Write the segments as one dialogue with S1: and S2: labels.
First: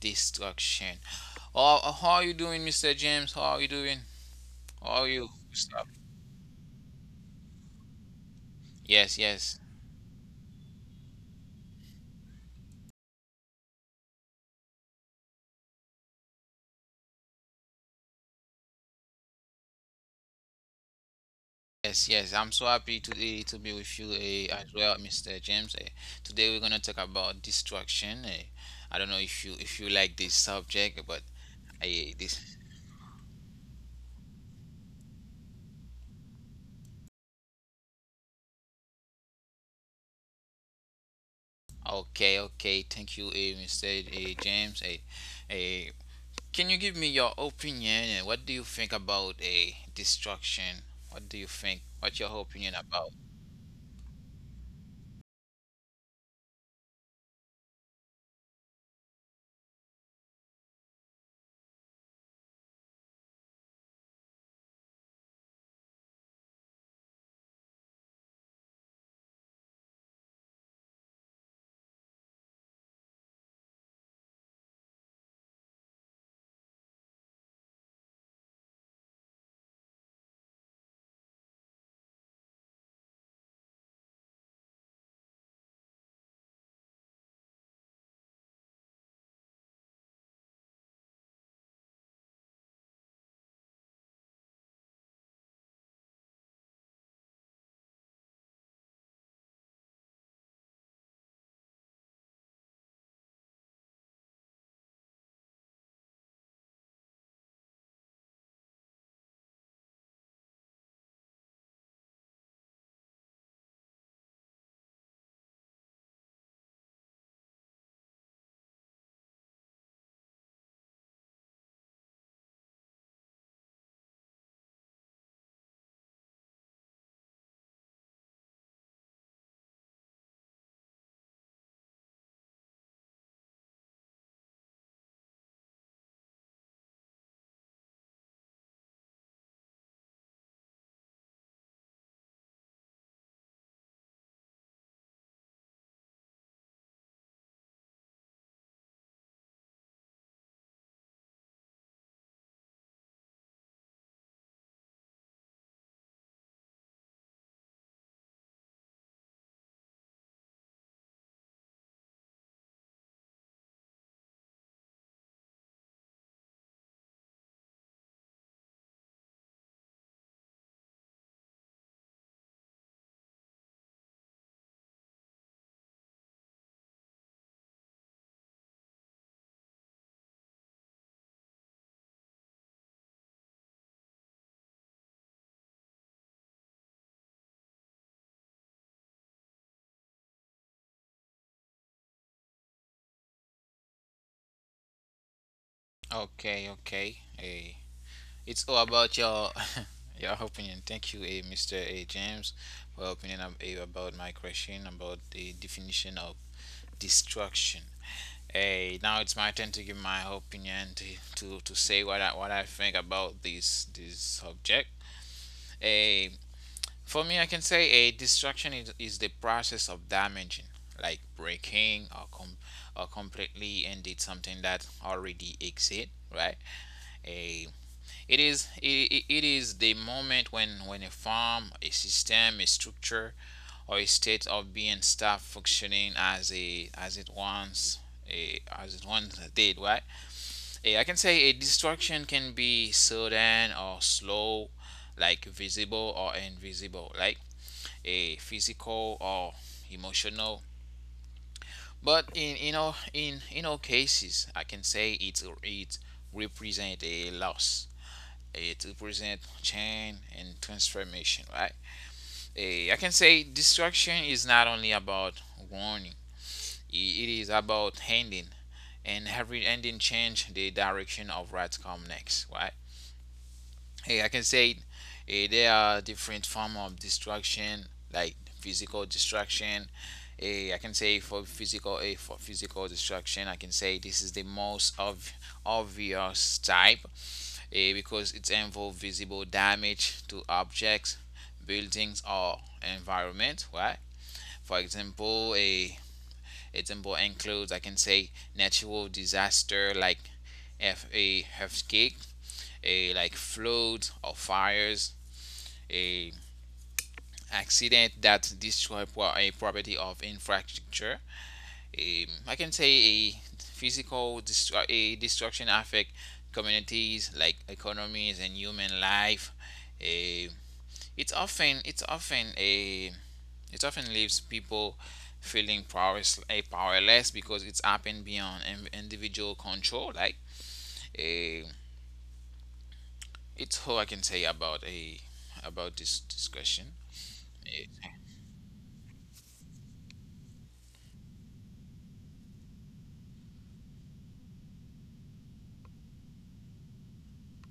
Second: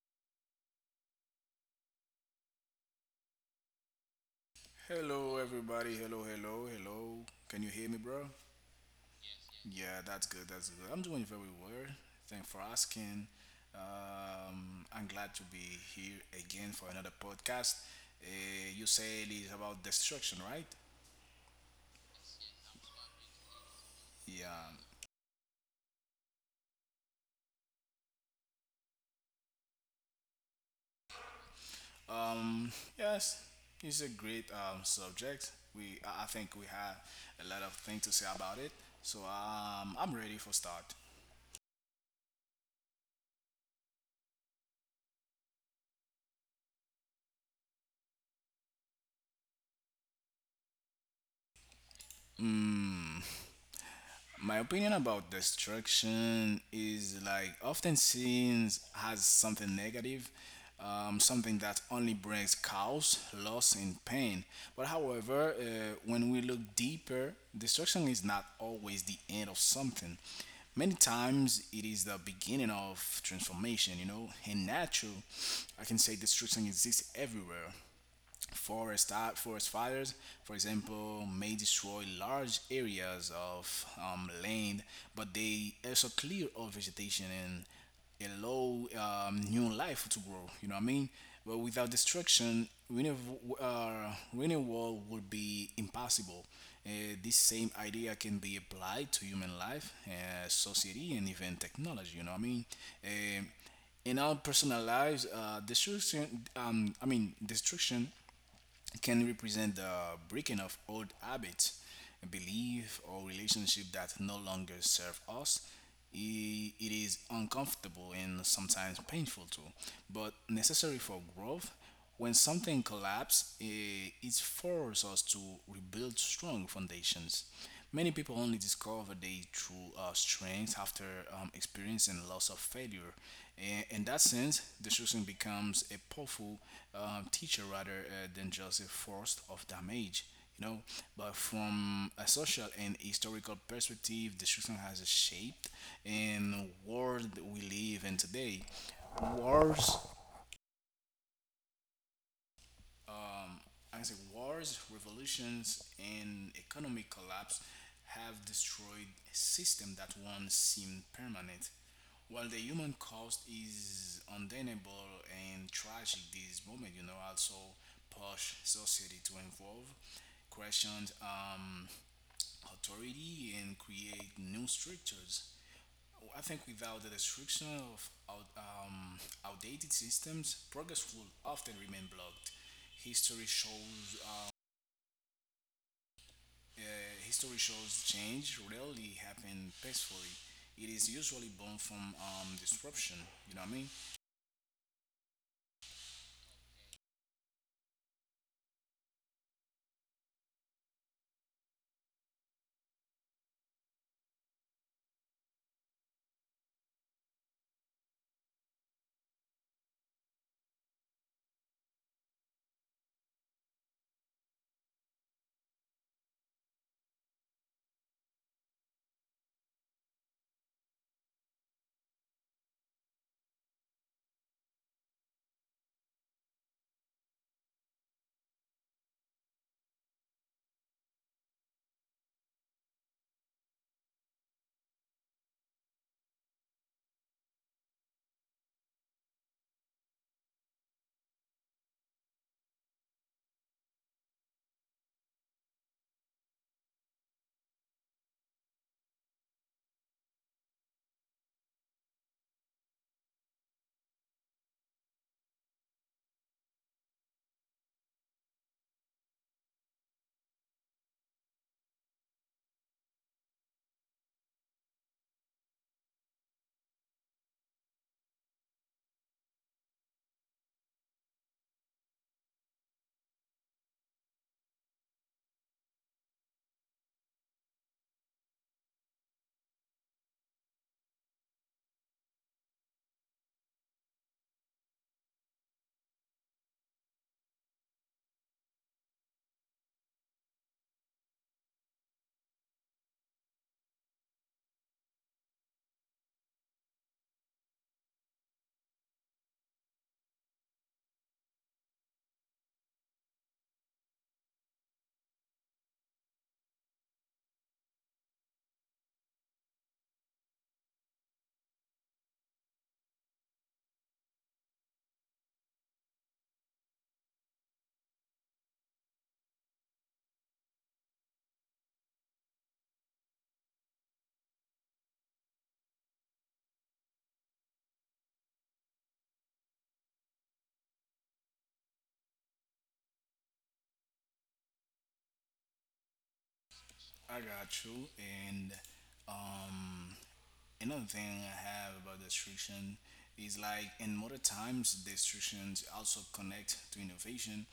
S1: destruction. Oh, how are you doing, Mr. James? How are you doing? How are you?
S2: Hello,
S1: What's up?
S2: everybody. Hello, hello, hello. Can you hear me, bro?
S1: Yes, yes.
S2: Yeah, that's good. That's good. I'm doing very well. Thanks for asking. I'm glad to be here again for another podcast. You say it's about destruction, right?
S1: Yes, yes, I'm so happy today to be with you as
S2: Yeah.
S1: well, Mr. James. Today we're gonna talk about destruction. I don't know if you like this subject, but I this
S2: Um, yes, it's a great subject. We, I think we have a lot of things to say about it. So I'm ready for start.
S1: Okay, okay. Thank you, Mr. James. Eh, can you give me your opinion and what do you think about a destruction? What do you think? What's your opinion about?
S2: Hmm. My opinion about destruction is like often seen as something negative, something that only brings chaos, loss, and pain. But however, when we look deeper, destruction is not always the end of something. Many times it is the beginning of transformation, you know. In nature, I can say destruction exists everywhere. Forest fires, for example, may destroy large areas of land, but they also clear all vegetation and allow new life to grow. You know what I mean? But without destruction, renewal would be impossible. Uh, this same idea can be applied to human life, society, and even technology. You know what I mean? Um in our personal lives, destruction can represent the breaking of old habits, belief, or relationship that no longer serve us. It is uncomfortable and sometimes painful too, but necessary for growth. When something collapses, it forces us to rebuild strong foundations. Many people only discover their true strengths after experiencing loss of failure. And in that sense, destruction becomes a powerful teacher rather than just a force of damage. You know, but from a social and historical perspective, destruction has shaped in the world that we live in today. Wars um, I can say Wars, revolutions, and economic collapse have destroyed a system that once seemed permanent. While the human cost is undeniable and tragic, this moment, you know, also push society to evolve, question um, authority, and create new structures. I think without the destruction of outdated systems, progress will often remain blocked. History shows uh, uh, History shows change rarely happen peacefully. It is usually born from disruption. You know what I mean?
S1: Okay, okay. It's all about your your opinion. Thank you, Mr. James, for opinion about my question about the definition of destruction. Hey, now it's my turn to give my opinion to say what I think about this subject. Eh, For me, I can say a destruction is the process of damaging, like breaking or or completely ended something that already exists, right? A It it is the moment when a form, a system, a structure, or a state of being stop functioning as it as it once did, right? I can say a destruction can be sudden or slow, like visible or invisible. Like a physical or emotional. But in in all cases, I can say it represent a loss. It represent change and transformation, right? I can say destruction is not only about warning. It is about ending, and every ending change the direction of what come next, right? Hey, I can say there are different form of distraction, like physical distraction. I can say for for physical distraction, I can say this is the most of obvious type because it involves visible damage to objects, buildings, or environment. Right? For example, a example includes I can say natural disaster like F a earthquake, a like floods or fires, a accident that destroy a property of infrastructure. I can say a destruction affect communities like economies and human life. Eh, it's often a it often leaves people feeling powerless, powerless because it's happened beyond individual control. Like eh, it's all I can say about a about this discussion.
S2: I got
S1: Eh,
S2: you. And um, another thing I have about destruction is like in modern times, destructions also connect to innovation.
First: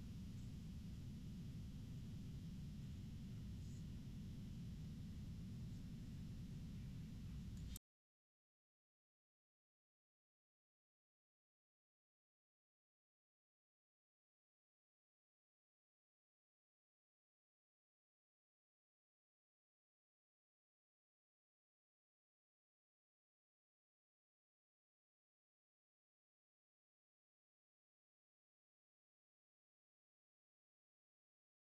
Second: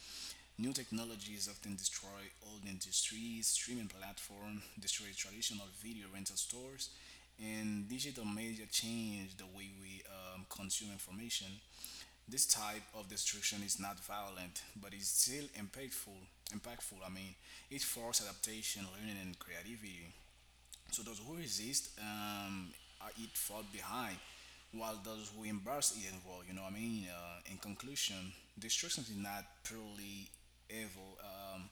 S2: New technologies often destroy old industries, streaming platforms destroy traditional video rental stores, and digital media change the way we consume information. This type of destruction is not violent, but it's still impactful. Impactful. I mean, it forces adaptation, learning, and creativity. So those who resist are it fall behind, while those who embrace it evolve. You know what I mean? In conclusion, destruction is not purely evil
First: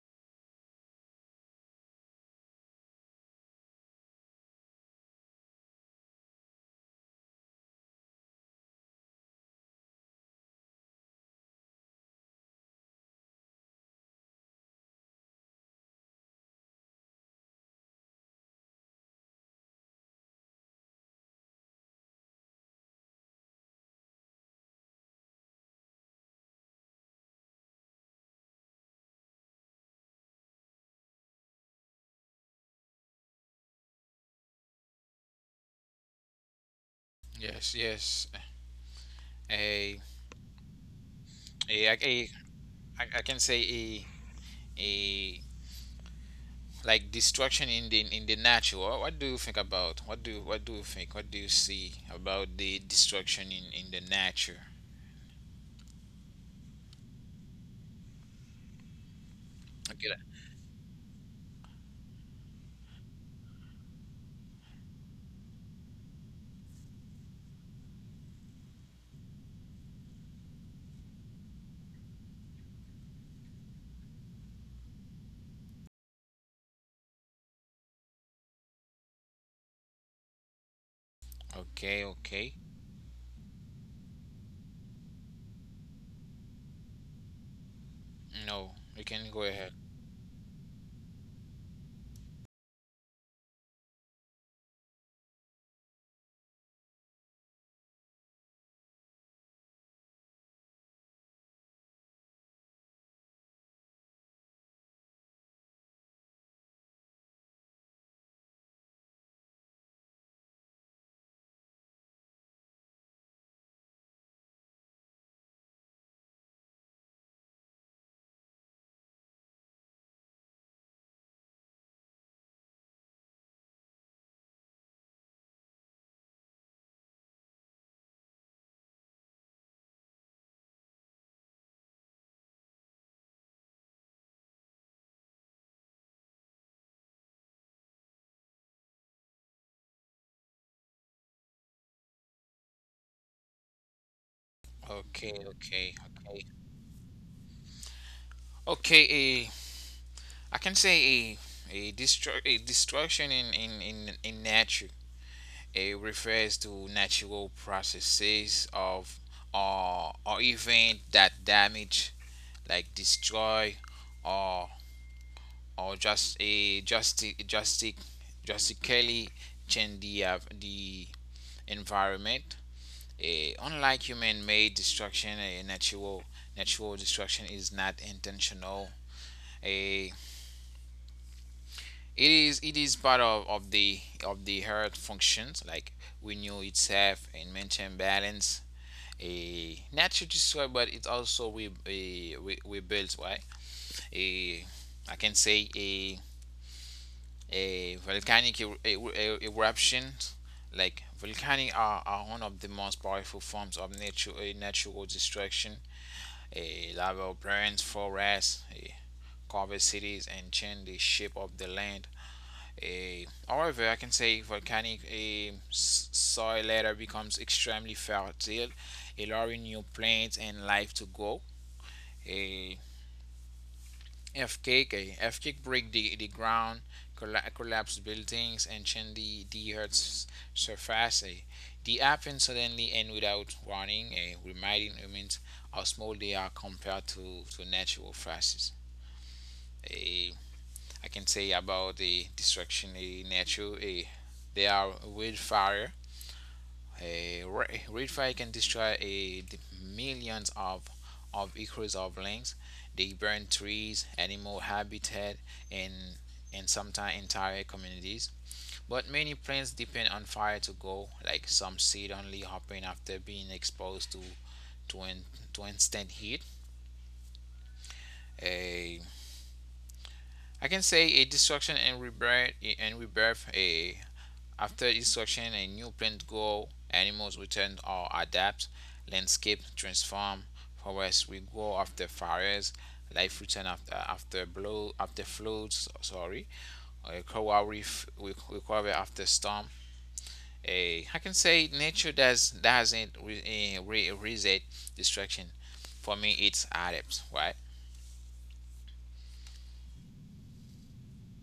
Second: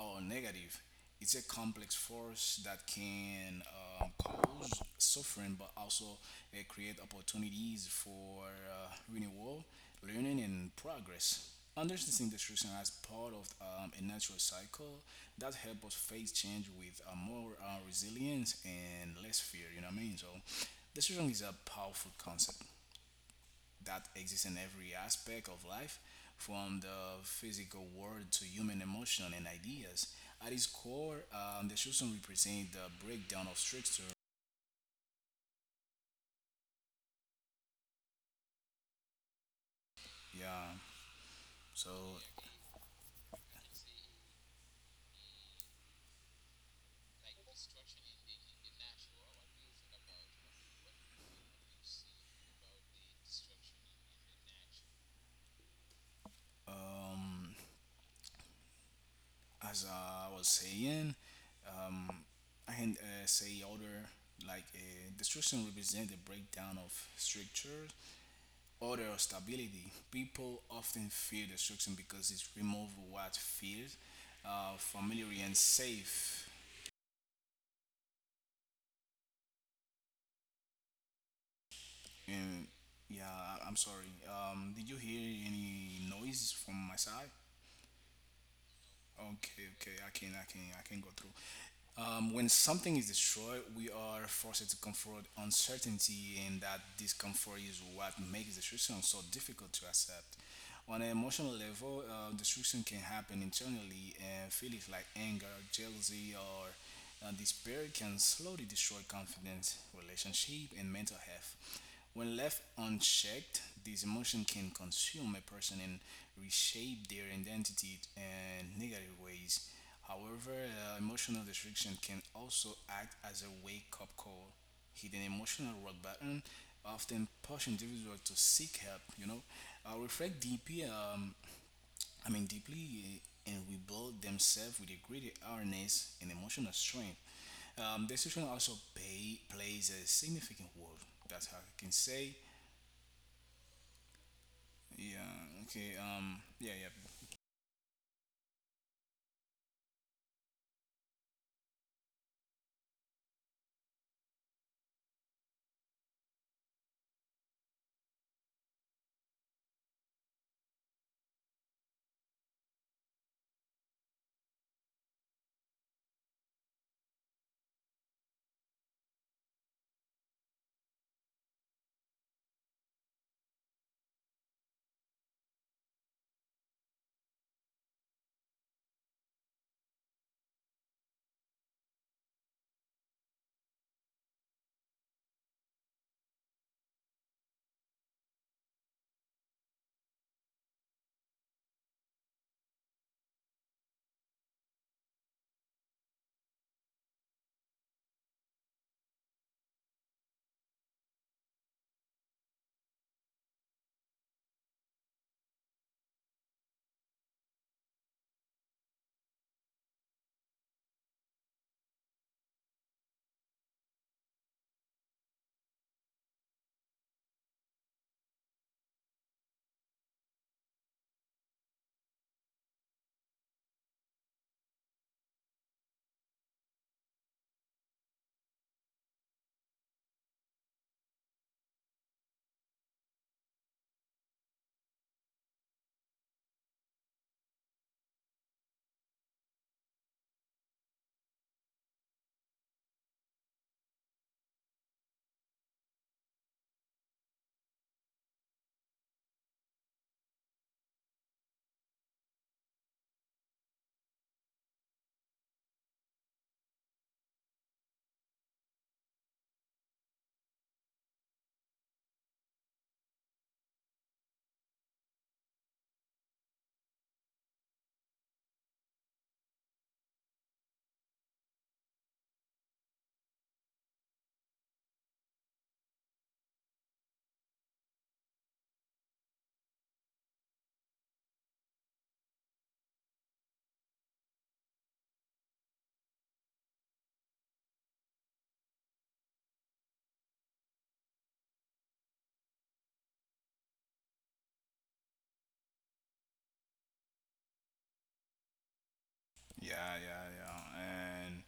S2: or negative. It's a complex force that can cause suffering, but also create opportunities for renewal, learning, and progress. Understanding destruction as part of a natural cycle that helps us face change with more resilience and less fear. You know what I mean? So, destruction is a powerful concept that exists in every aspect of life, from the physical world to human emotion and ideas. At its core, the Shusum represent the breakdown of structure.
S1: Yes, yes. Uh,
S2: Yeah.
S1: a,
S2: So,
S1: a, I can say a like destruction in the nature. What do you think about? What do you think? What do you see about the destruction in the nature?
S2: um, as
S1: Okay, that-
S2: I was saying, um, I can say other like destruction represents the breakdown of structures, order, or stability. People often fear destruction because it removes what feels familiar and safe.
S1: okay, okay.
S2: And yeah, I'm sorry. Did you hear any noise from my side?
S1: No, you can go
S2: Okay,
S1: ahead.
S2: okay, I can go through. When something is destroyed, we are forced to confront uncertainty, and that discomfort is what makes destruction so difficult to accept. On an emotional level, destruction can happen internally, and feelings like anger, jealousy, or despair can slowly destroy confidence, relationship, and mental health. When left unchecked, these emotions can consume a person and reshape their identity in negative ways. However, emotional restriction can also act as a wake up call. Hidden emotional rock button often push individuals to seek help, you know, reflect deeply, deeply and rebuild themselves with a greater awareness and emotional strength. The situation also plays a significant role. That's how I can say.
S1: Okay,
S2: Yeah. Okay.
S1: okay, okay.
S2: Yeah. Yeah.
S1: Okay, a I can say a destruction in in nature. It refers to natural processes of or event that damage like destroy or or just a just drastically change the environment. Unlike human-made destruction, a natural destruction is not intentional. A It is part of the earth functions like renew itself and maintain balance. A natural destroy, but it also we builds right. A I can say a volcanic eruptions like volcanic are one of the most powerful forms of nature natural destruction a lava burns forests, covers cities and change the shape of the land. However, I can say volcanic soil later becomes extremely fertile, allowing new plants and life to grow. Eh, Earthquake break the ground, collapse buildings, and change the Earth's surface. Eh. They happen suddenly and without warning, reminding humans how small they are compared to natural forces. Eh, I can say about the destruction in nature, they are wildfire, Redfire can destroy millions of acres of lands. They burn trees, animal habitat, and and sometimes entire communities. But many plants depend on fire to go. Like some seed only hopping after being exposed to, in, to instant heat. A I can say a destruction and rebirth. A After instruction a new plant grow, animals return or adapt, landscape transform, forests regrow after fires, life return after floods. Sorry, a coral reef recover after storm. A I can say nature doesn't reset destruction. For me, it's adapts, right?
S2: Yeah. Yeah. Yeah. And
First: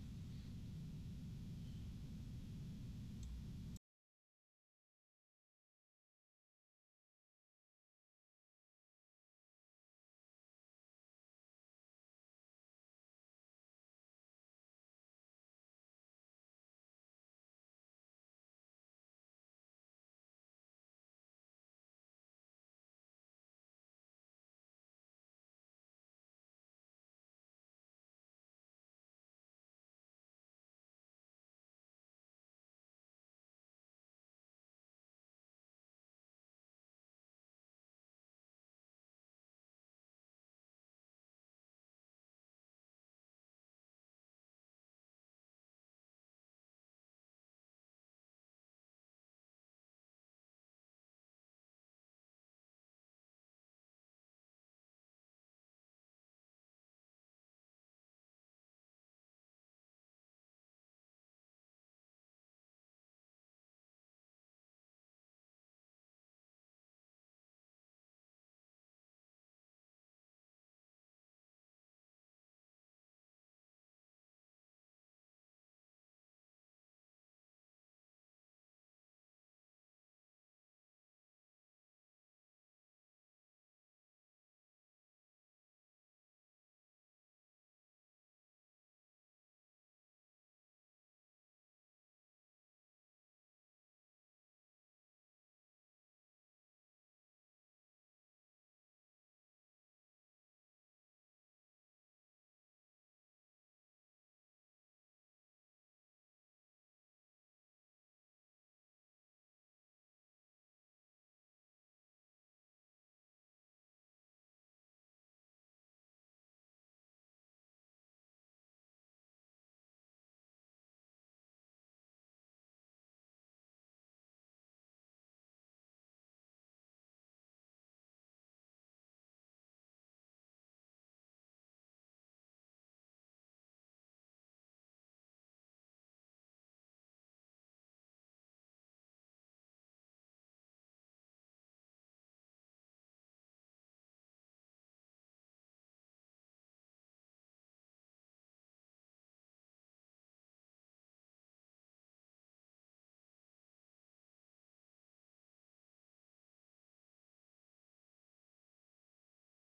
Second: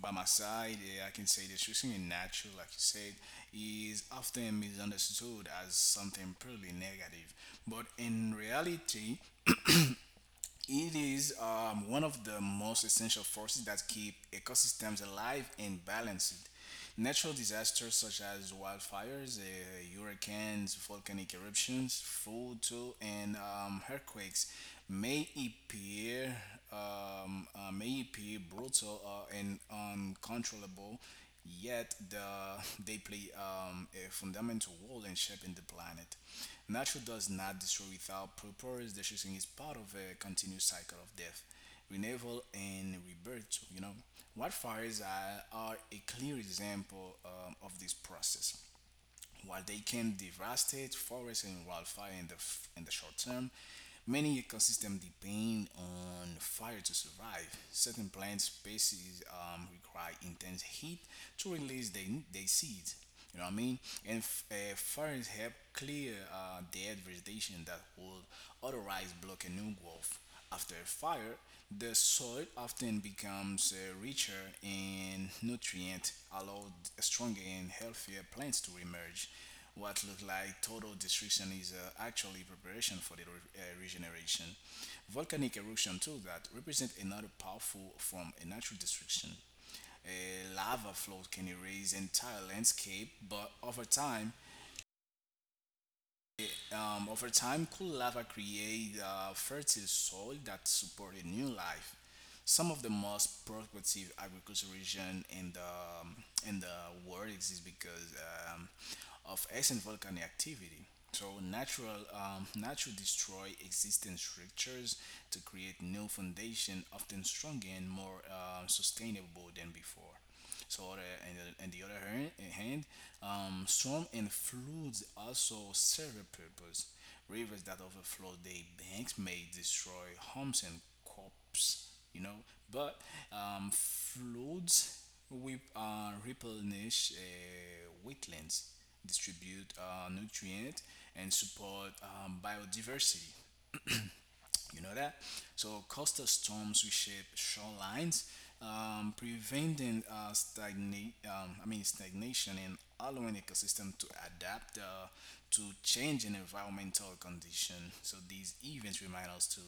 S2: by my side, yeah, I can say this. Choosing natural, like you said, is often misunderstood as something purely negative, but in reality, it is one of the most essential forces that keep ecosystems alive and balanced. Natural disasters such as wildfires, hurricanes, volcanic eruptions, flood too, and earthquakes may appear may appear brutal and uncontrollable, yet they play a fundamental role in shaping the planet. Nature does not destroy without purpose. Destruction is part of a continuous cycle of death, renewal, and rebirth, you know. Wildfires are, are a clear example of this process. While they can devastate forests and wildfire in in the short term, many ecosystems depend on fire to survive. Certain plant species require intense heat to release their seeds. You know what I mean? And fires help clear dead vegetation that would otherwise block a new growth. After a fire, the soil often becomes richer in nutrient, allow stronger and healthier plants to emerge. What look like total destruction is actually preparation for the regeneration. Volcanic eruption too that represent another powerful form of natural destruction. A lava flow can erase entire landscape, but over time, cool lava create fertile soil that supported new life. Some of the most productive agricultural region in the in the world exist because um, of ancient volcanic activity. So natural destroy existing structures to create new foundation, often stronger and more sustainable than before. So on and the other hand, storm and floods also serve a purpose. Rivers that overflow their banks may destroy homes and crops, you know. But floods we replenish wetlands, distribute nutrient, and support biodiversity. You know that? So coastal storms reshape shorelines, preventing stagnate, I mean stagnation and allowing ecosystem to adapt to changing environmental condition. So these events remind us to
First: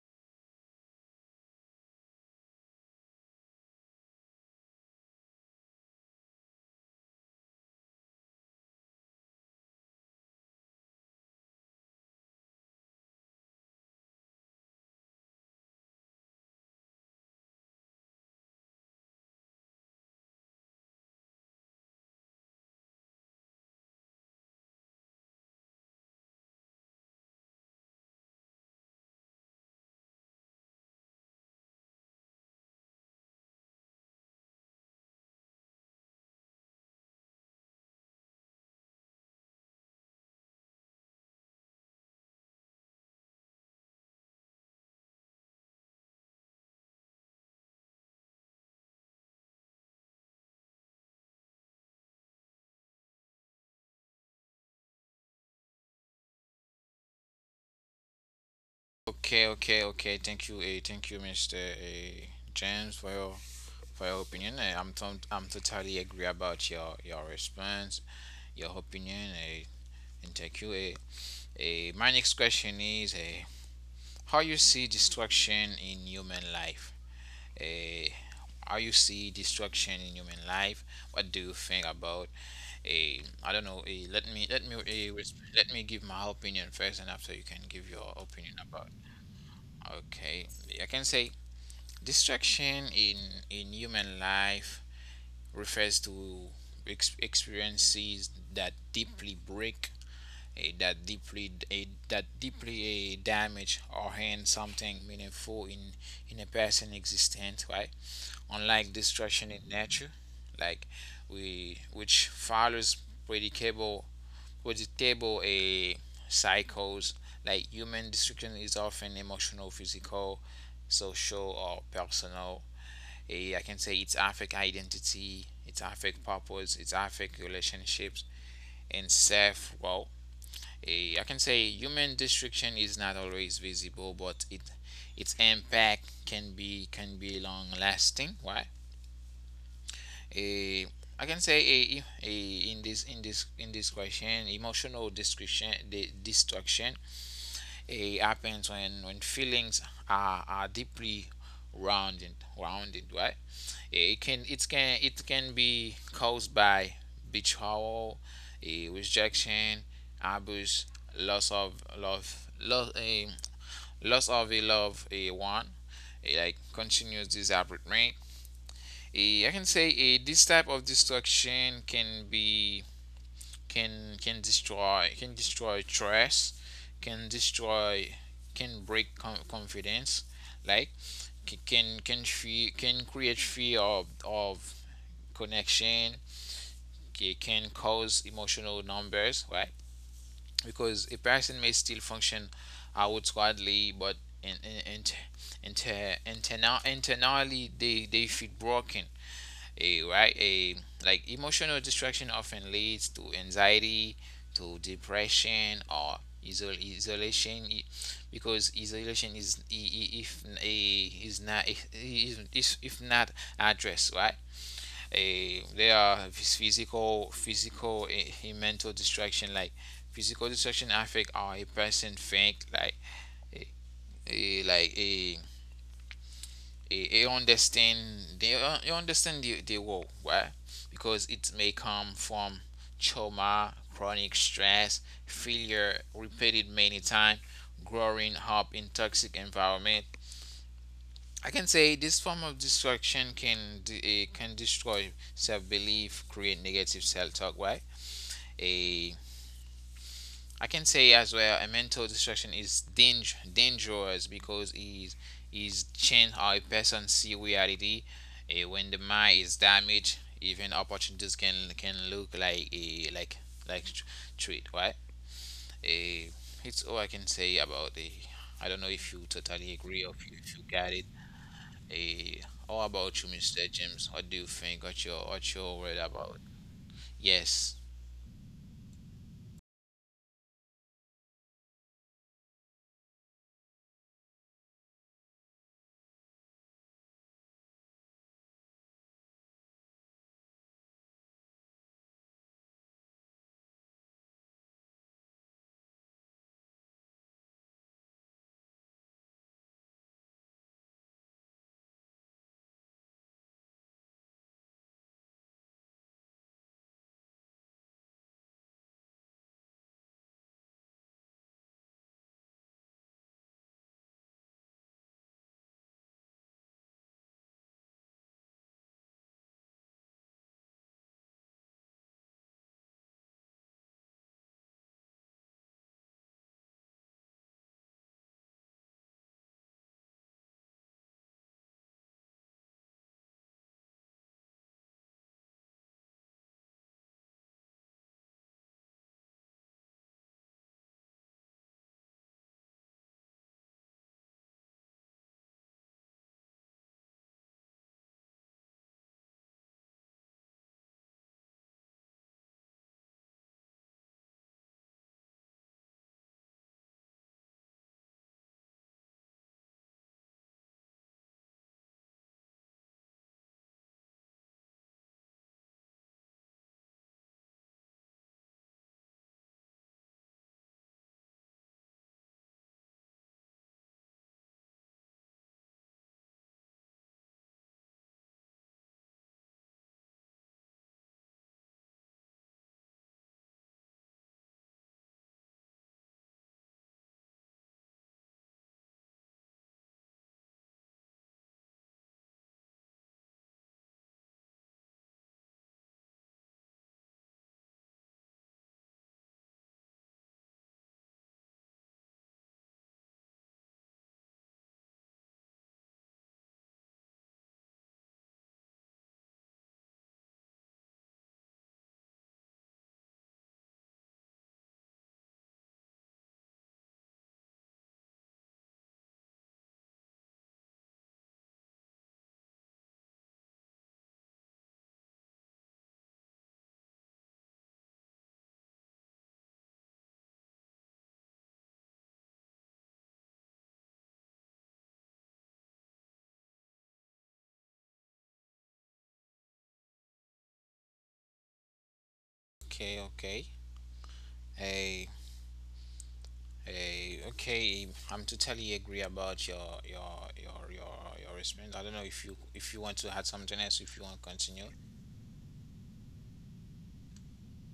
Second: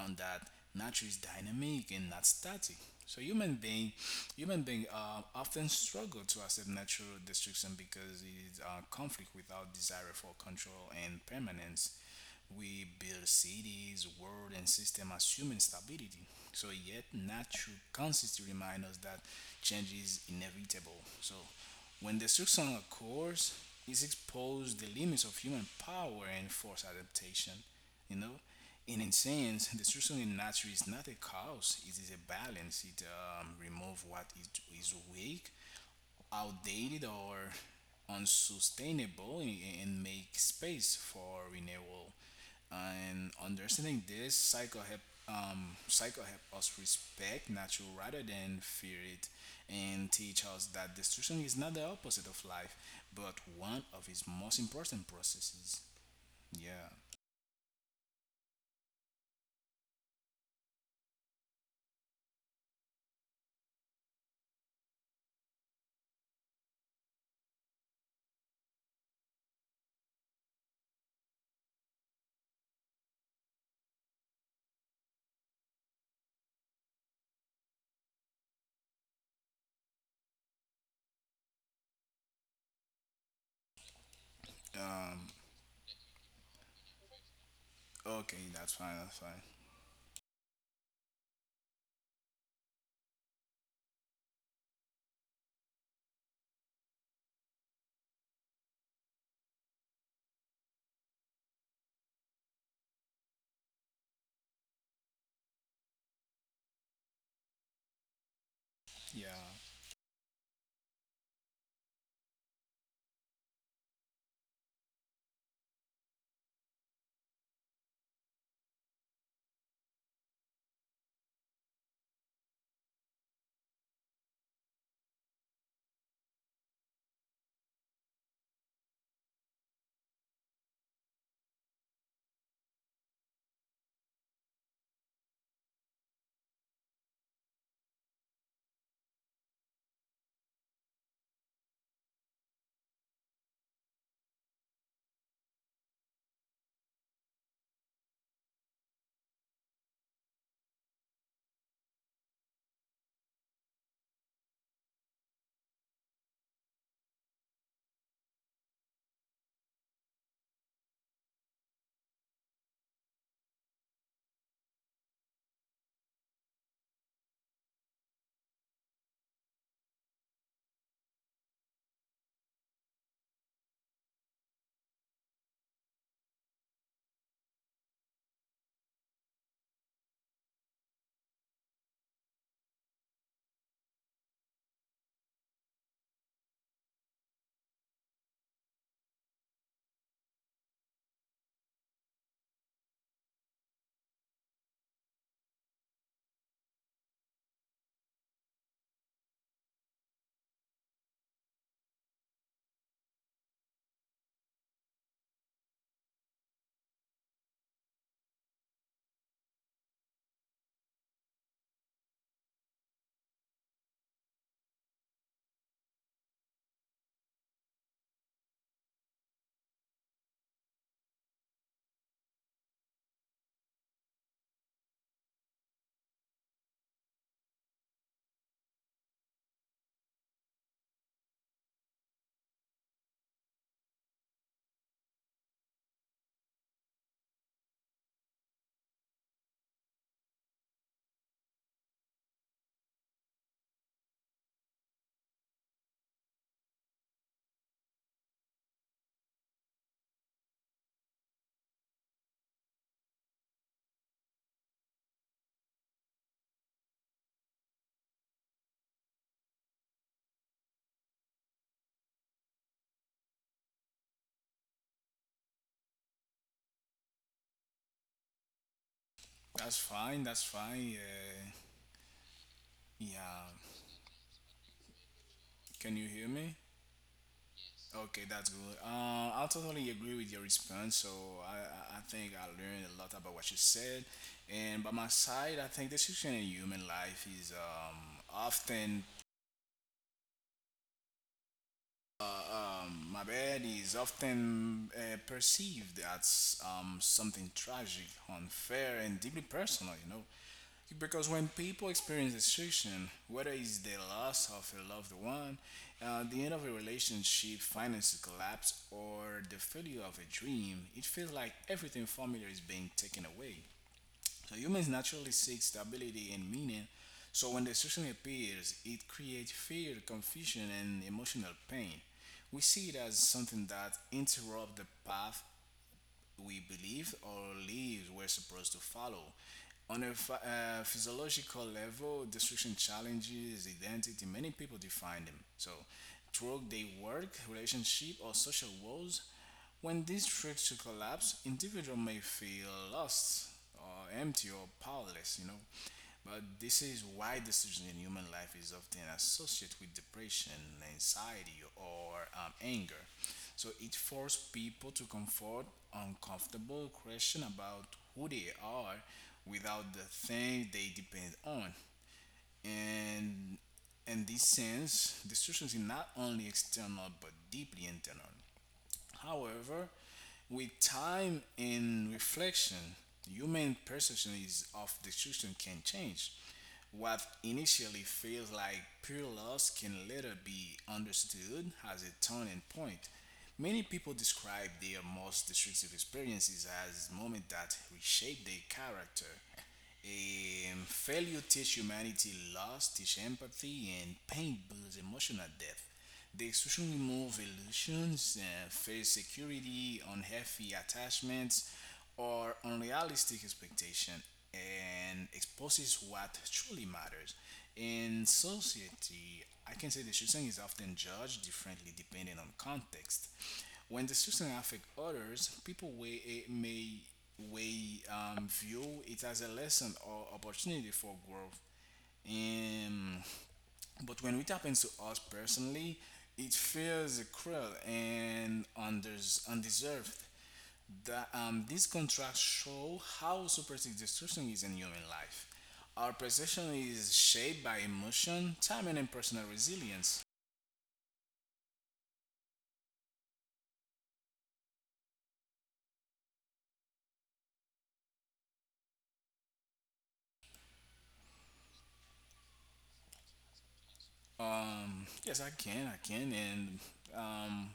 S2: on that nature is dynamic and not static. So human being often struggle to accept natural destruction because it is conflict without desire for control and permanence. We build cities, world, and system assuming stability. So yet, nature constantly reminds us that change is inevitable. So when destruction occurs, it exposes the limits of human power and force adaptation. You know, in a sense, destruction in nature is not a chaos. It is a balance. It removes is weak, outdated, or unsustainable, and make space for renewal. And understanding this cycle help us respect nature rather than fear it, and teach us that destruction is not the opposite of life, but one of its most important processes. Yeah.
S1: Okay. Thank you, thank you, Mr. James, for your opinion. I'm totally agree about your response, your opinion, and thank you. My next question is how you see destruction in human life. Eh, how you see destruction in human life? What do you think about? I don't know. Let me
S2: Um.
S1: let me give my opinion first, and after you can give your
S2: Okay,
S1: opinion
S2: that's
S1: about.
S2: fine. That's fine.
S1: Okay, I can say destruction in human life refers to experiences that deeply break, that deeply damage or end something meaningful in a person's existence, right? Unlike
S2: Yeah,
S1: destruction in nature, like we which follows predictable predictable a cycles, like human destruction is often emotional, physical, social, or personal. A I can say its affect identity, its affect purpose, its affect relationships, and self. Well, I can say human destruction is not always visible, but it its impact can be long lasting. Why? A, I can say a, in this in this in this question, emotional destruction happens when feelings are deeply rounded rounded, right? It can be caused by betrayal, a rejection, abuse, loss of love, loss of a loved a one, like continuous disappointment. I can say a this type of destruction can be can destroy trust, can destroy can break confidence, like can fear, can create fear of connection. Okay, it can cause emotional numbers, right, because a person may still function outwardly but in, in, in, internally they feel broken, a right a like emotional distraction often leads to anxiety, to depression or isolation, because isolation is if if not addressed right. a There are mental distraction, like physical distraction affect how a person think, a, like a understand they understand the world, right, because it may come from trauma, chronic stress, failure repeated many times, growing up in toxic environment. I can say this form of distraction can destroy self belief, create negative self talk. Why? A I can say as well a mental distraction is dangerous because is change how a person see reality. When the mind is damaged, even opportunities can look like a like like treat, right. Eh, it's all I can say about the. I don't know if you totally
S2: that's
S1: agree or
S2: fine. That's
S1: if you
S2: fine.
S1: got it.
S2: Yeah.
S1: Eh, how about you,
S2: Yeah.
S1: Mr. James? What do you think? What your
S2: Can
S1: word
S2: you hear
S1: about?
S2: me?
S1: Yes.
S2: Okay, that's good. I totally agree with your response. So I, I think I learned a lot about what you said. And by my side, I think the situation in human life is often, uh, is often perceived as something tragic, unfair, and deeply personal, you know. Because when people experience destruction, whether it's the loss of a loved one, the end of a relationship, finances collapse, or the failure of a dream, it feels like everything familiar is being taken away. So humans naturally seek stability and meaning. So when destruction appears, it creates fear, confusion, and emotional pain. We see it as something that interrupts the path we believe or live we're supposed to follow. On a physiological level, destruction challenges identity. Many people define them. So, through their work, relationship, or social roles, when these structures collapse, individual may feel lost or empty or powerless, you know. But this is why decision in human life is often associated with depression, anxiety, or anger. So it forces people to confront uncomfortable questions about who they are without the thing they depend on. And in this sense, distortions is not only external but deeply internal. However, with time and reflection, human perception is of destruction can change. What initially feels like pure loss can later be understood as a turning point. Many people describe their most destructive experiences as moments that reshape their character. Failure teaches humanity loss, teach empathy, and pain builds emotional depth. The extremely more evolutions, fair security, unhealthy attachments, or unrealistic expectation, and exposes what truly matters. In society, I can say the shooting is often judged differently depending on context. When the shooting affect others, people weigh, eh, may weigh view it as a lesson or opportunity for growth. Um. But when it happens to us personally, it feels cruel and undeserved. These contracts show how superstitious destruction is in human life. Our perception is shaped by emotion, time, and personal resilience.
S1: Okay. Okay. Eh. Okay, I'm totally agree about your response. I don't know if you want to add something else if you want to continue.
S2: Yes, I can. I can. And um,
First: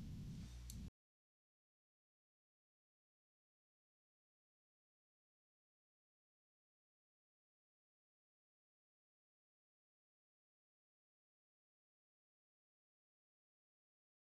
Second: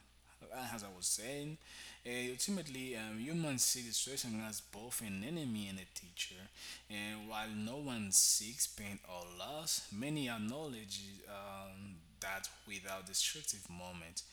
S2: as I was saying, ultimately, humans see distraction as both an enemy and a teacher. And while no one seeks pain or loss, many acknowledge um, that without destructive moment.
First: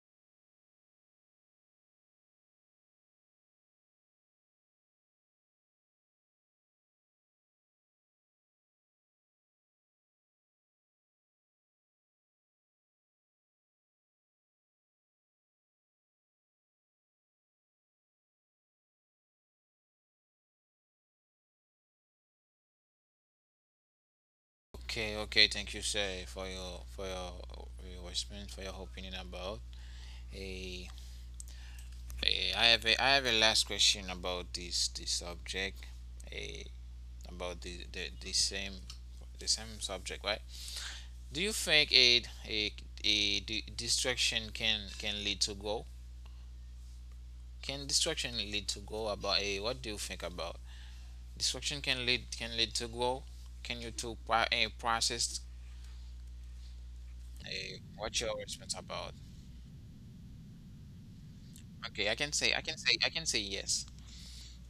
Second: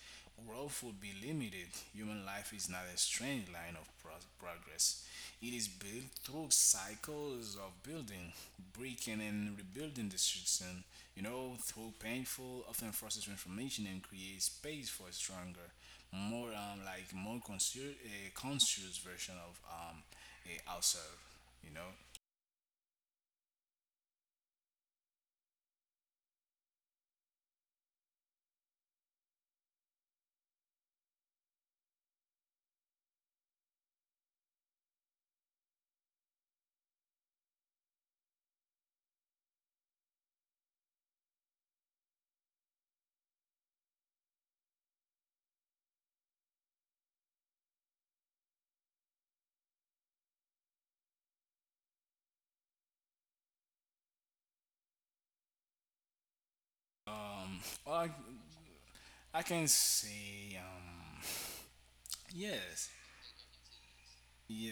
S2: Growth would be limited. Human life is not a straight line of progress. It is built through cycles of building, breaking, and rebuilding the system, you know, through painful, often forces transformation and create space for a stronger, more more conscious, a conscious version of a ourselves, you know.
S1: Okay, okay, thank you, sir, for your response, for your opinion about. A, I have a last question about this subject, A about the same subject, right? Do you think distraction can lead to growth? Can distraction lead to goal? About a what do you think about distraction? Can lead to goal? Can you to a process?
S2: Um, I,
S1: What your response about?
S2: I can say, yes,
S1: I can say yes.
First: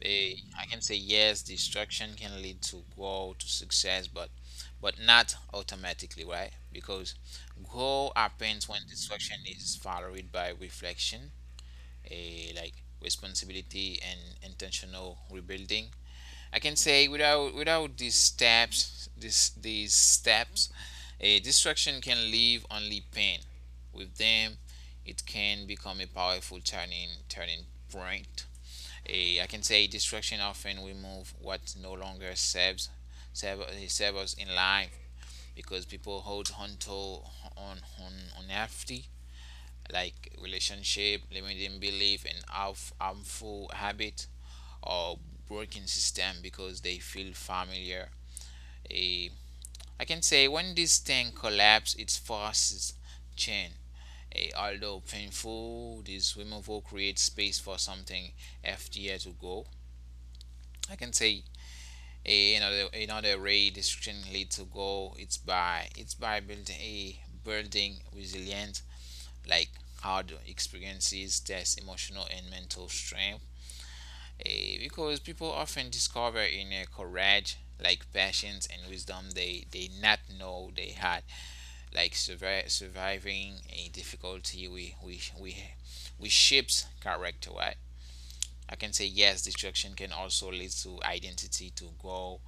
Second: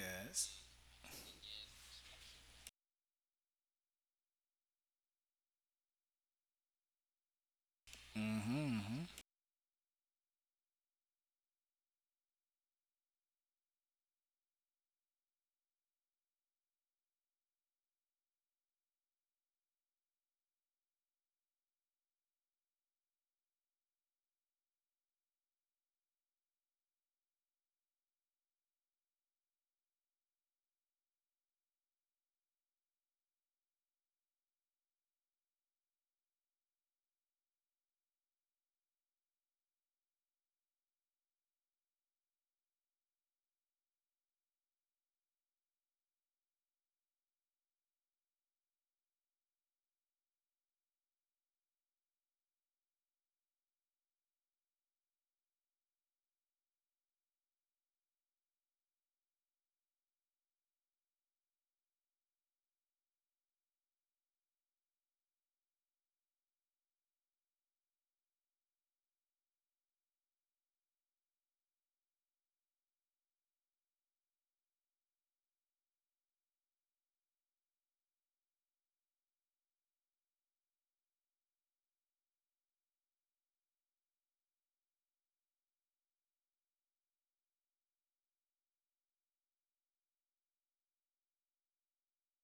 S1: Eh, I can say yes. Distraction can lead to goal to success, but not automatically, right? Because goal happens when
S2: Hmm.
S1: distraction is followed by reflection, like responsibility and intentional rebuilding. I can say without these steps, this these steps, a distraction can leave only pain. With them, it can become a powerful turning point. I can say distraction often remove what no longer serve, us in life because people hold on to on on unhealthy like relationship, limiting belief, and harmful habit or working system because they feel familiar. A, I can say when this thing collapses, it forces change. Although painful, this removal creates space for something FDR to go. I can say a, another another way destruction lead to go. It's by building a building resilience, like hard experiences, test emotional and mental strength. Because people often discover in a courage, like passions and wisdom they not know they had, like surviving a difficulty. We shapes character, right? I can say yes, distraction can also lead to identity to go.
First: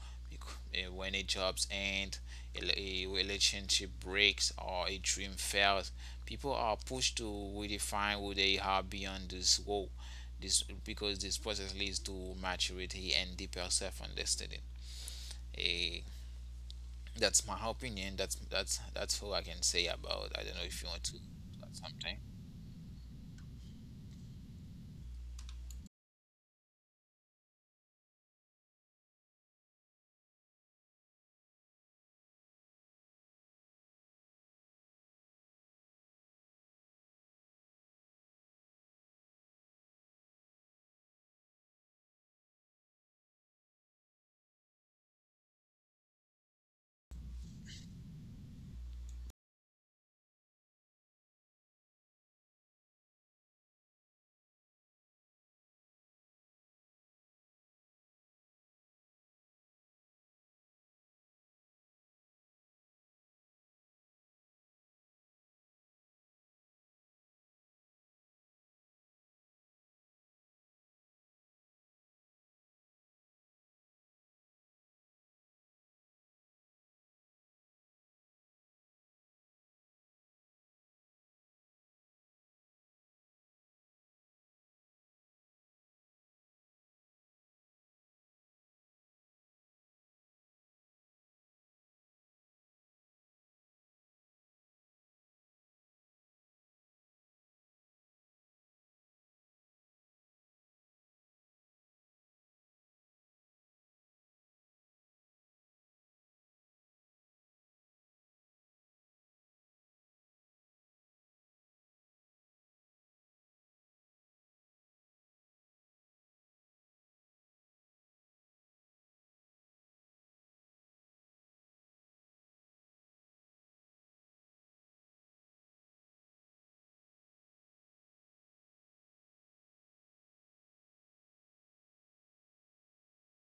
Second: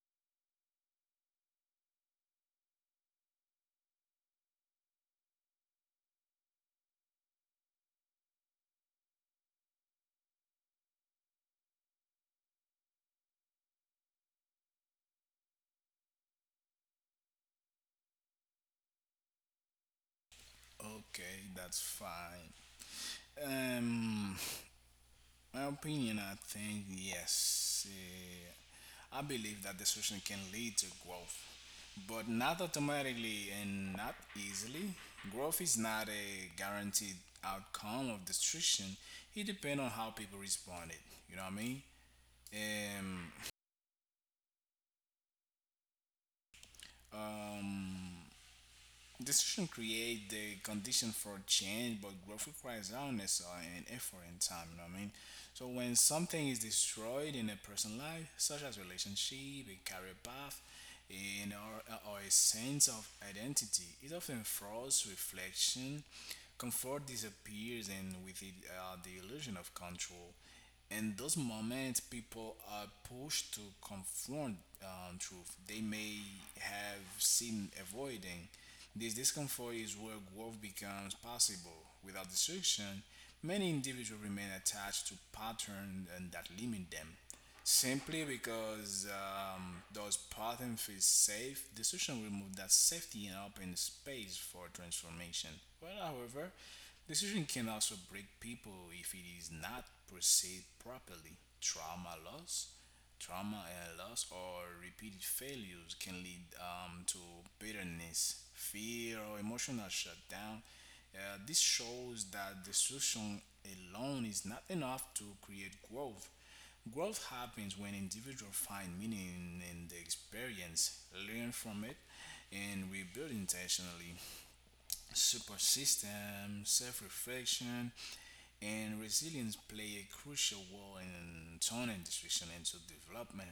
S1: When a jobs end, a relationship breaks, or a dream fails, people are pushed to redefine who they are beyond this role. This because this process leads to maturity and deeper self-understanding. Eh, that's my opinion. That's all I can say about. I don't know if you want to
S2: Okay,
S1: add
S2: that's
S1: something.
S2: fine. Um, my opinion, I think yes. I believe that the can lead to growth, but not automatically and not easily. Growth is not a guaranteed outcome of destruction. It depends on how people respond. It, you know what I mean? Um, um, Decision create the condition for change, but growth requires honest and effort and time. You know what I mean? So when something is destroyed in a person's life, such as relationship, a career path, and or a sense of identity, it often throws reflection. Comfort disappears, and with it, the illusion of control. In those moments, people are pushed to confront truth they may have seen avoiding this discomfort is where growth becomes possible. Without destruction, many individuals remain attached to patterns and that limit them. Simply because those patterns feel safe, decision remove that safety and open space for transformation. Well, however, decision can also break people if it is not perceived properly. Trauma and loss, or repeated failures can lead to bitterness, fear, or emotional shutdown. This shows that destruction alone is not enough to create growth. Growth happens when individuals find meaning in the experience, learn from it, and rebuild intentionally. Support system, self reflection, and resilience play a crucial role in turning destruction into development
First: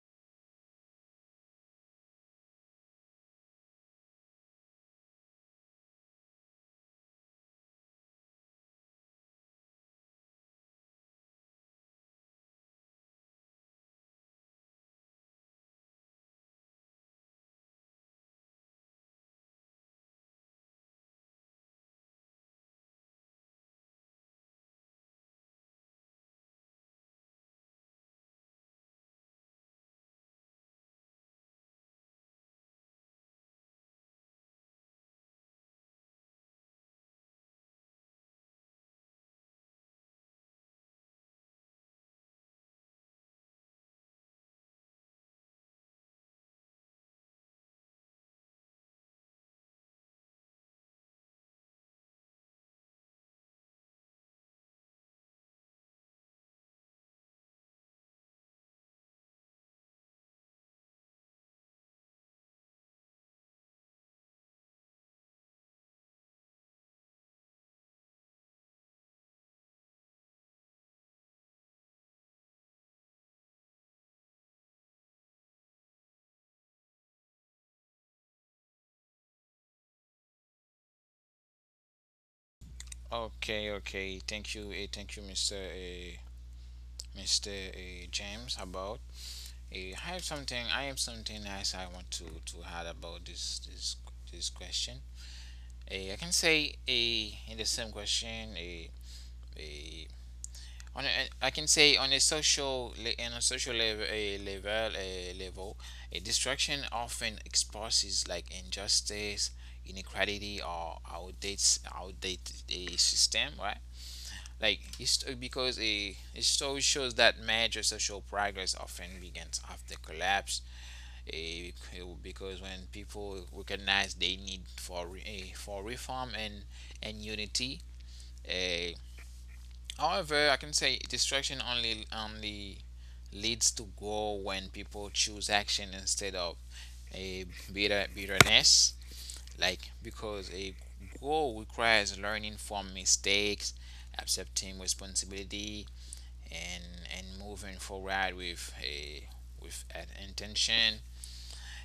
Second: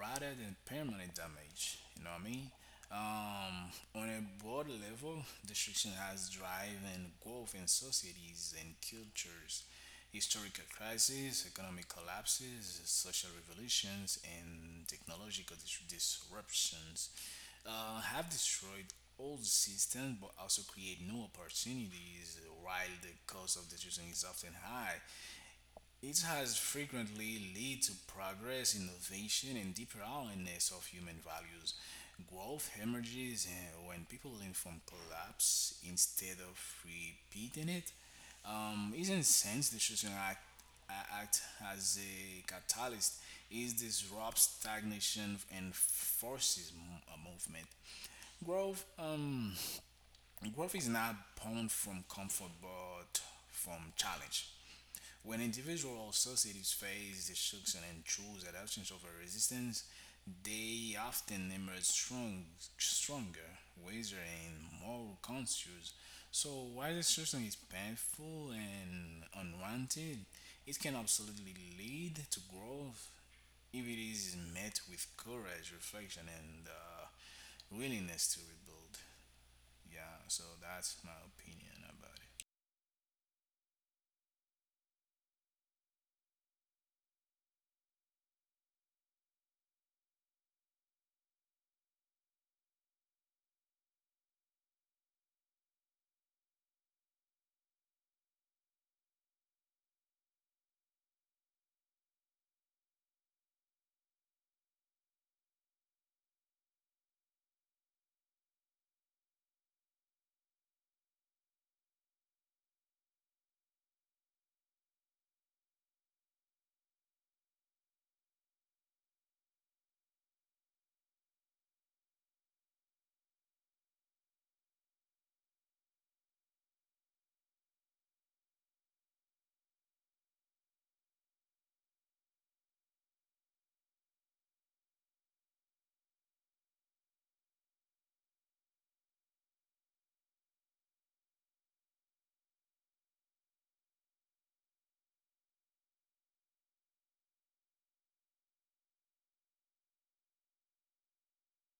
S2: rather than permanent damage. You know what I mean? Um, on a broad level, destruction has driven growth in societies and cultures. Historical crises, economic collapses, social revolutions, and technological disruptions have destroyed old systems but also create new opportunities while the cost of decision is often high. It has frequently led to progress, innovation, and deeper awareness of human values. Growth emerges when people learn from collapse instead of repeating it. Isn't sense decision act as a catalyst is disrupts stagnation and forces a movement. Growth, growth is not born from comfort, but from challenge. When individuals or societies face destruction and choose adoptions over resistance, they often emerge stronger, wiser, and more conscious. So while destruction is painful and unwanted, it can absolutely lead to growth if it is met with courage, reflection, and willingness to rebuild. Yeah, so that's my opinion about it.
S1: Okay, okay. Thank you. Thank you, Mr. Eh. Mr. James, about I have something. I have something else I want to add about this question. I can say a in the same question a I can say on a on a social level a level a level a distraction often exposes like injustice, inequality, or outdates outdated a system, right? Like because a history shows that major social progress often begins after collapse. eh, because when people recognize they need for for reform and unity. eh, However, I can say destruction only leads to go when people choose action instead of a bitterness. Like because a goal requires learning from mistakes, accepting responsibility, and and moving forward with a with an intention.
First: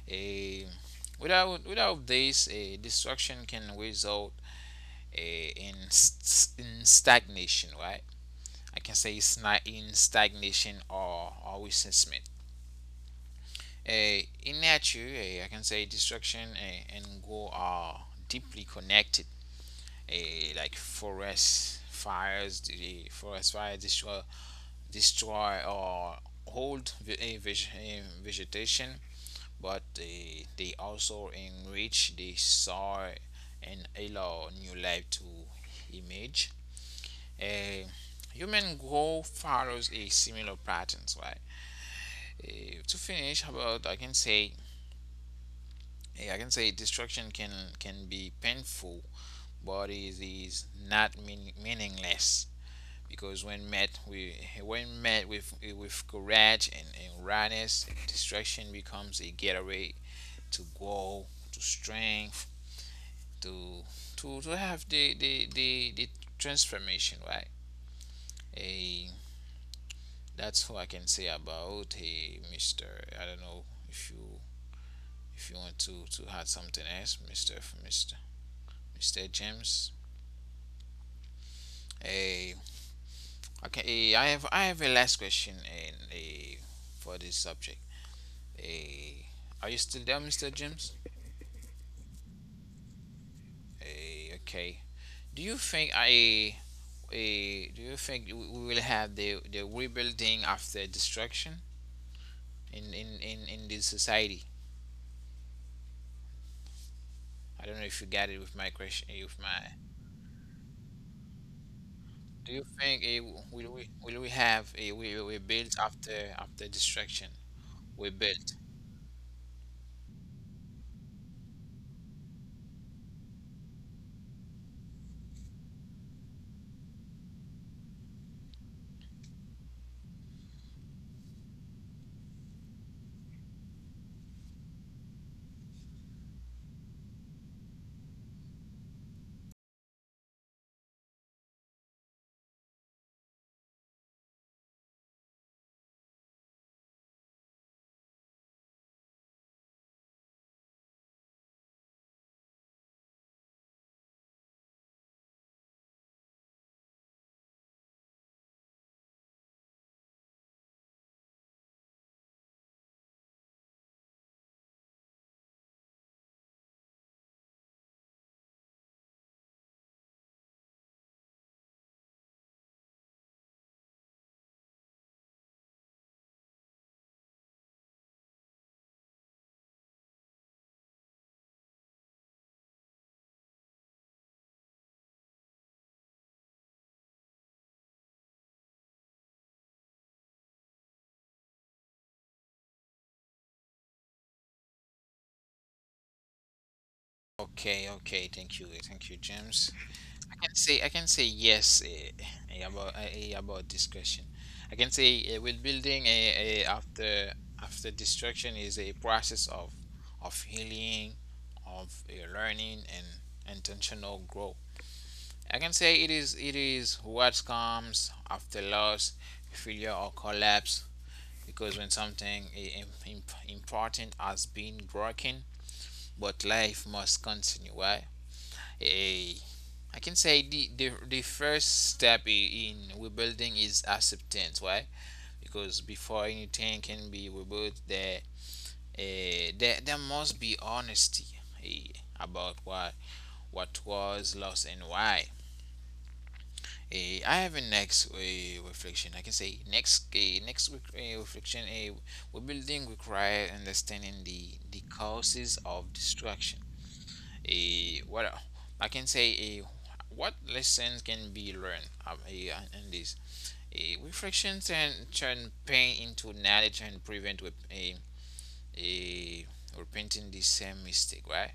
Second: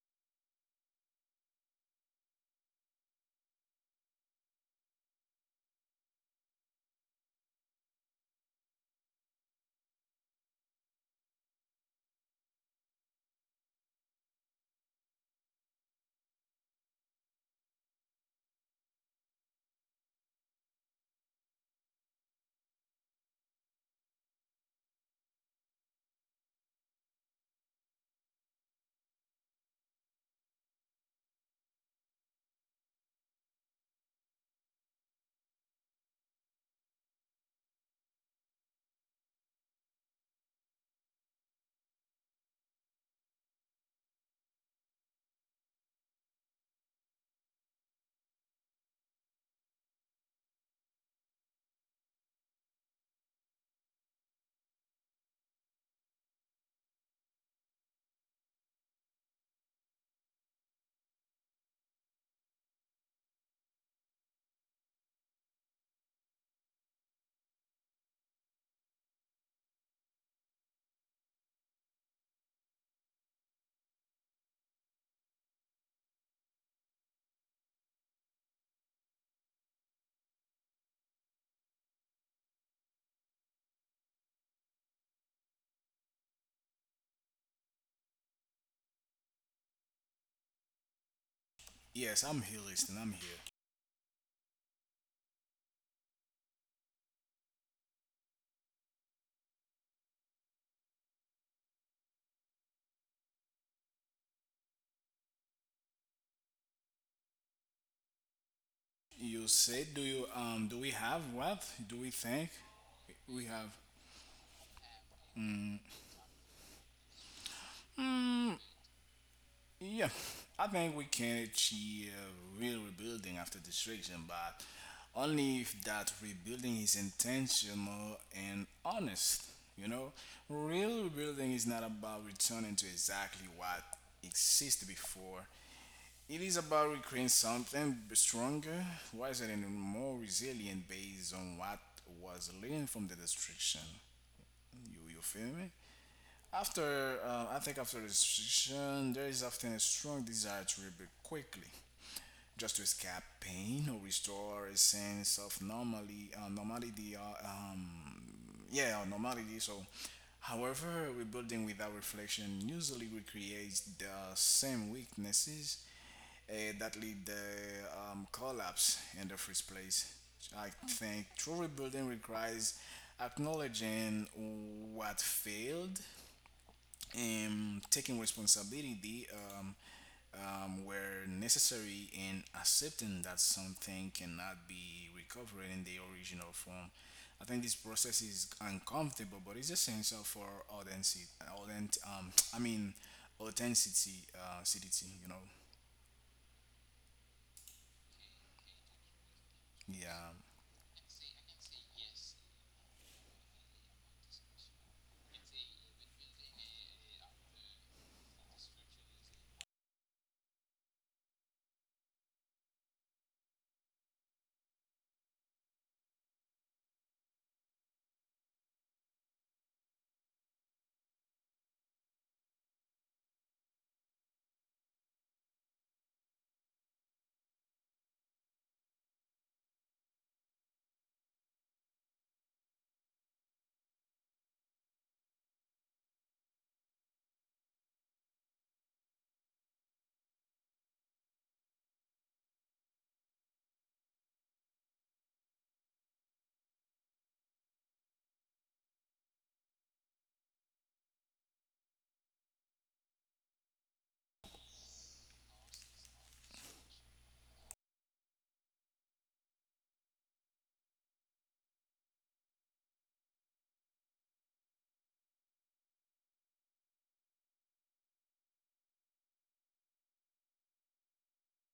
S1: A without without this, a destruction can result in stagnation. Right? I can say it's not in stagnation or resentment. A In nature, I can say destruction and go are deeply connected. A Like forest fires, the forest fire destroy or hold eh, vegetation, but they also enrich the soil and allow new life to emerge. Eh, Human growth follows a similar patterns, right? To finish, about I can say I can say destruction can be painful, but it is not meaningless. Because when met with courage and rawness, destruction becomes a gateway to grow, to strength, to to have the transformation, right? A That's what I can say about a Mister. I don't know if you want to add something else, Mister Mister James. A Okay, I have a last question and a for this subject. Hey, are you still there, Mr. James?
S2: Yes, I'm here listening. I'm here.
S1: Hey, okay. Do you think do you think we will have the rebuilding after destruction in this society? I don't know if you got it with my question.
S2: You said, do you do we have what? Do we think
S1: Do you think
S2: we have?
S1: will we have a we built after destruction? We
S2: Mm,
S1: built.
S2: yeah, I think we can achieve real rebuilding after destruction, but only if that rebuilding is intentional and honest. You know, real rebuilding is not about returning to exactly what existed before. It is about recreating something stronger, wiser, and more resilient based on what was learned from the destruction. You feel me? After, I think after the destruction, there is often a strong desire to rebuild quickly, just to escape pain or restore a sense of normality, yeah, normality. So, however, rebuilding without reflection usually recreates the same weaknesses that lead the collapse in the first place. I think true rebuilding requires acknowledging what failed and taking responsibility um, where necessary and accepting that something cannot be recovered in the original form. I think this process is uncomfortable, but it's essential for authenticity. I mean, authenticity, acidity, you know.
S1: Okay, okay. Thank you, thank you, James.
S2: Yeah.
S1: I can say yes about this question. I can say with building after after destruction is a process of healing, of learning and intentional growth. I can say it is what comes after loss, failure or collapse. Because when something important has been broken, but life must continue. Why? Eh, I can say the first step in rebuilding is acceptance. Why? Because before anything can be rebuilt, there must be honesty eh, about what was lost and why. Eh, I have a next reflection. I can say next reflection. Rebuilding requires understanding the causes of destruction a what el- I can say a what lessons can be learned and this a reflections and turn pain into knowledge and prevent with a repenting the same mistake, right?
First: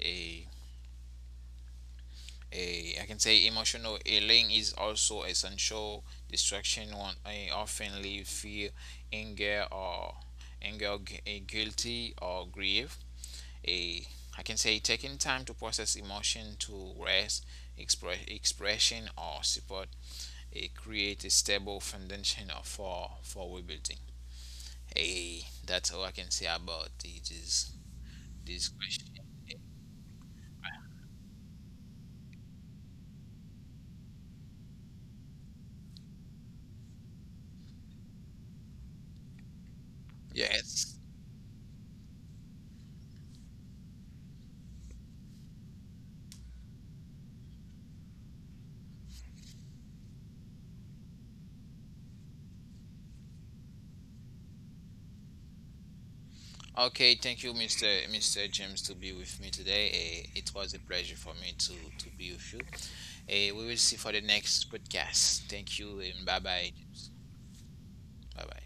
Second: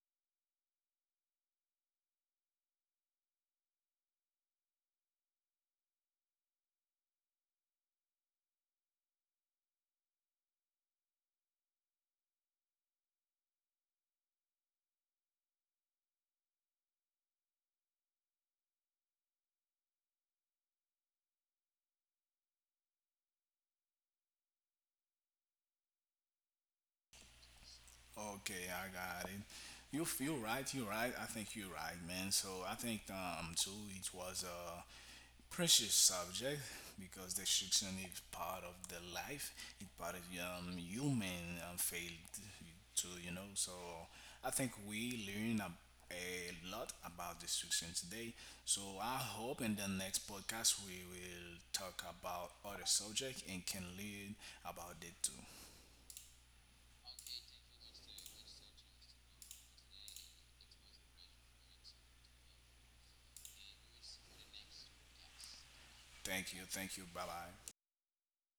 S1: a a I can say emotional healing is also essential. Distraction one often leave fear, anger or guilty or grief. A I can say taking time to process emotion to rest, expression or support a create a stable foundation for rebuilding. A That's all I can say about this
S2: Okay,
S1: this
S2: I
S1: question.
S2: got it. You feel right. You're right. I think you're right, man. So I think too it was a precious subject because destruction is part of the life. It's part of
S1: Yes.
S2: human failed too. You know. So I think we learn a lot about destruction today. So I hope in the next podcast we will talk about other subject and can learn about it too.
S1: Okay, thank you, Mr. James, to be with me today. Eh, it was a pleasure for me to be with you. Eh, we will see for the next podcast. Thank you and bye
S2: Thank you.
S1: bye.
S2: Thank you. Bye bye.
S1: Bye bye.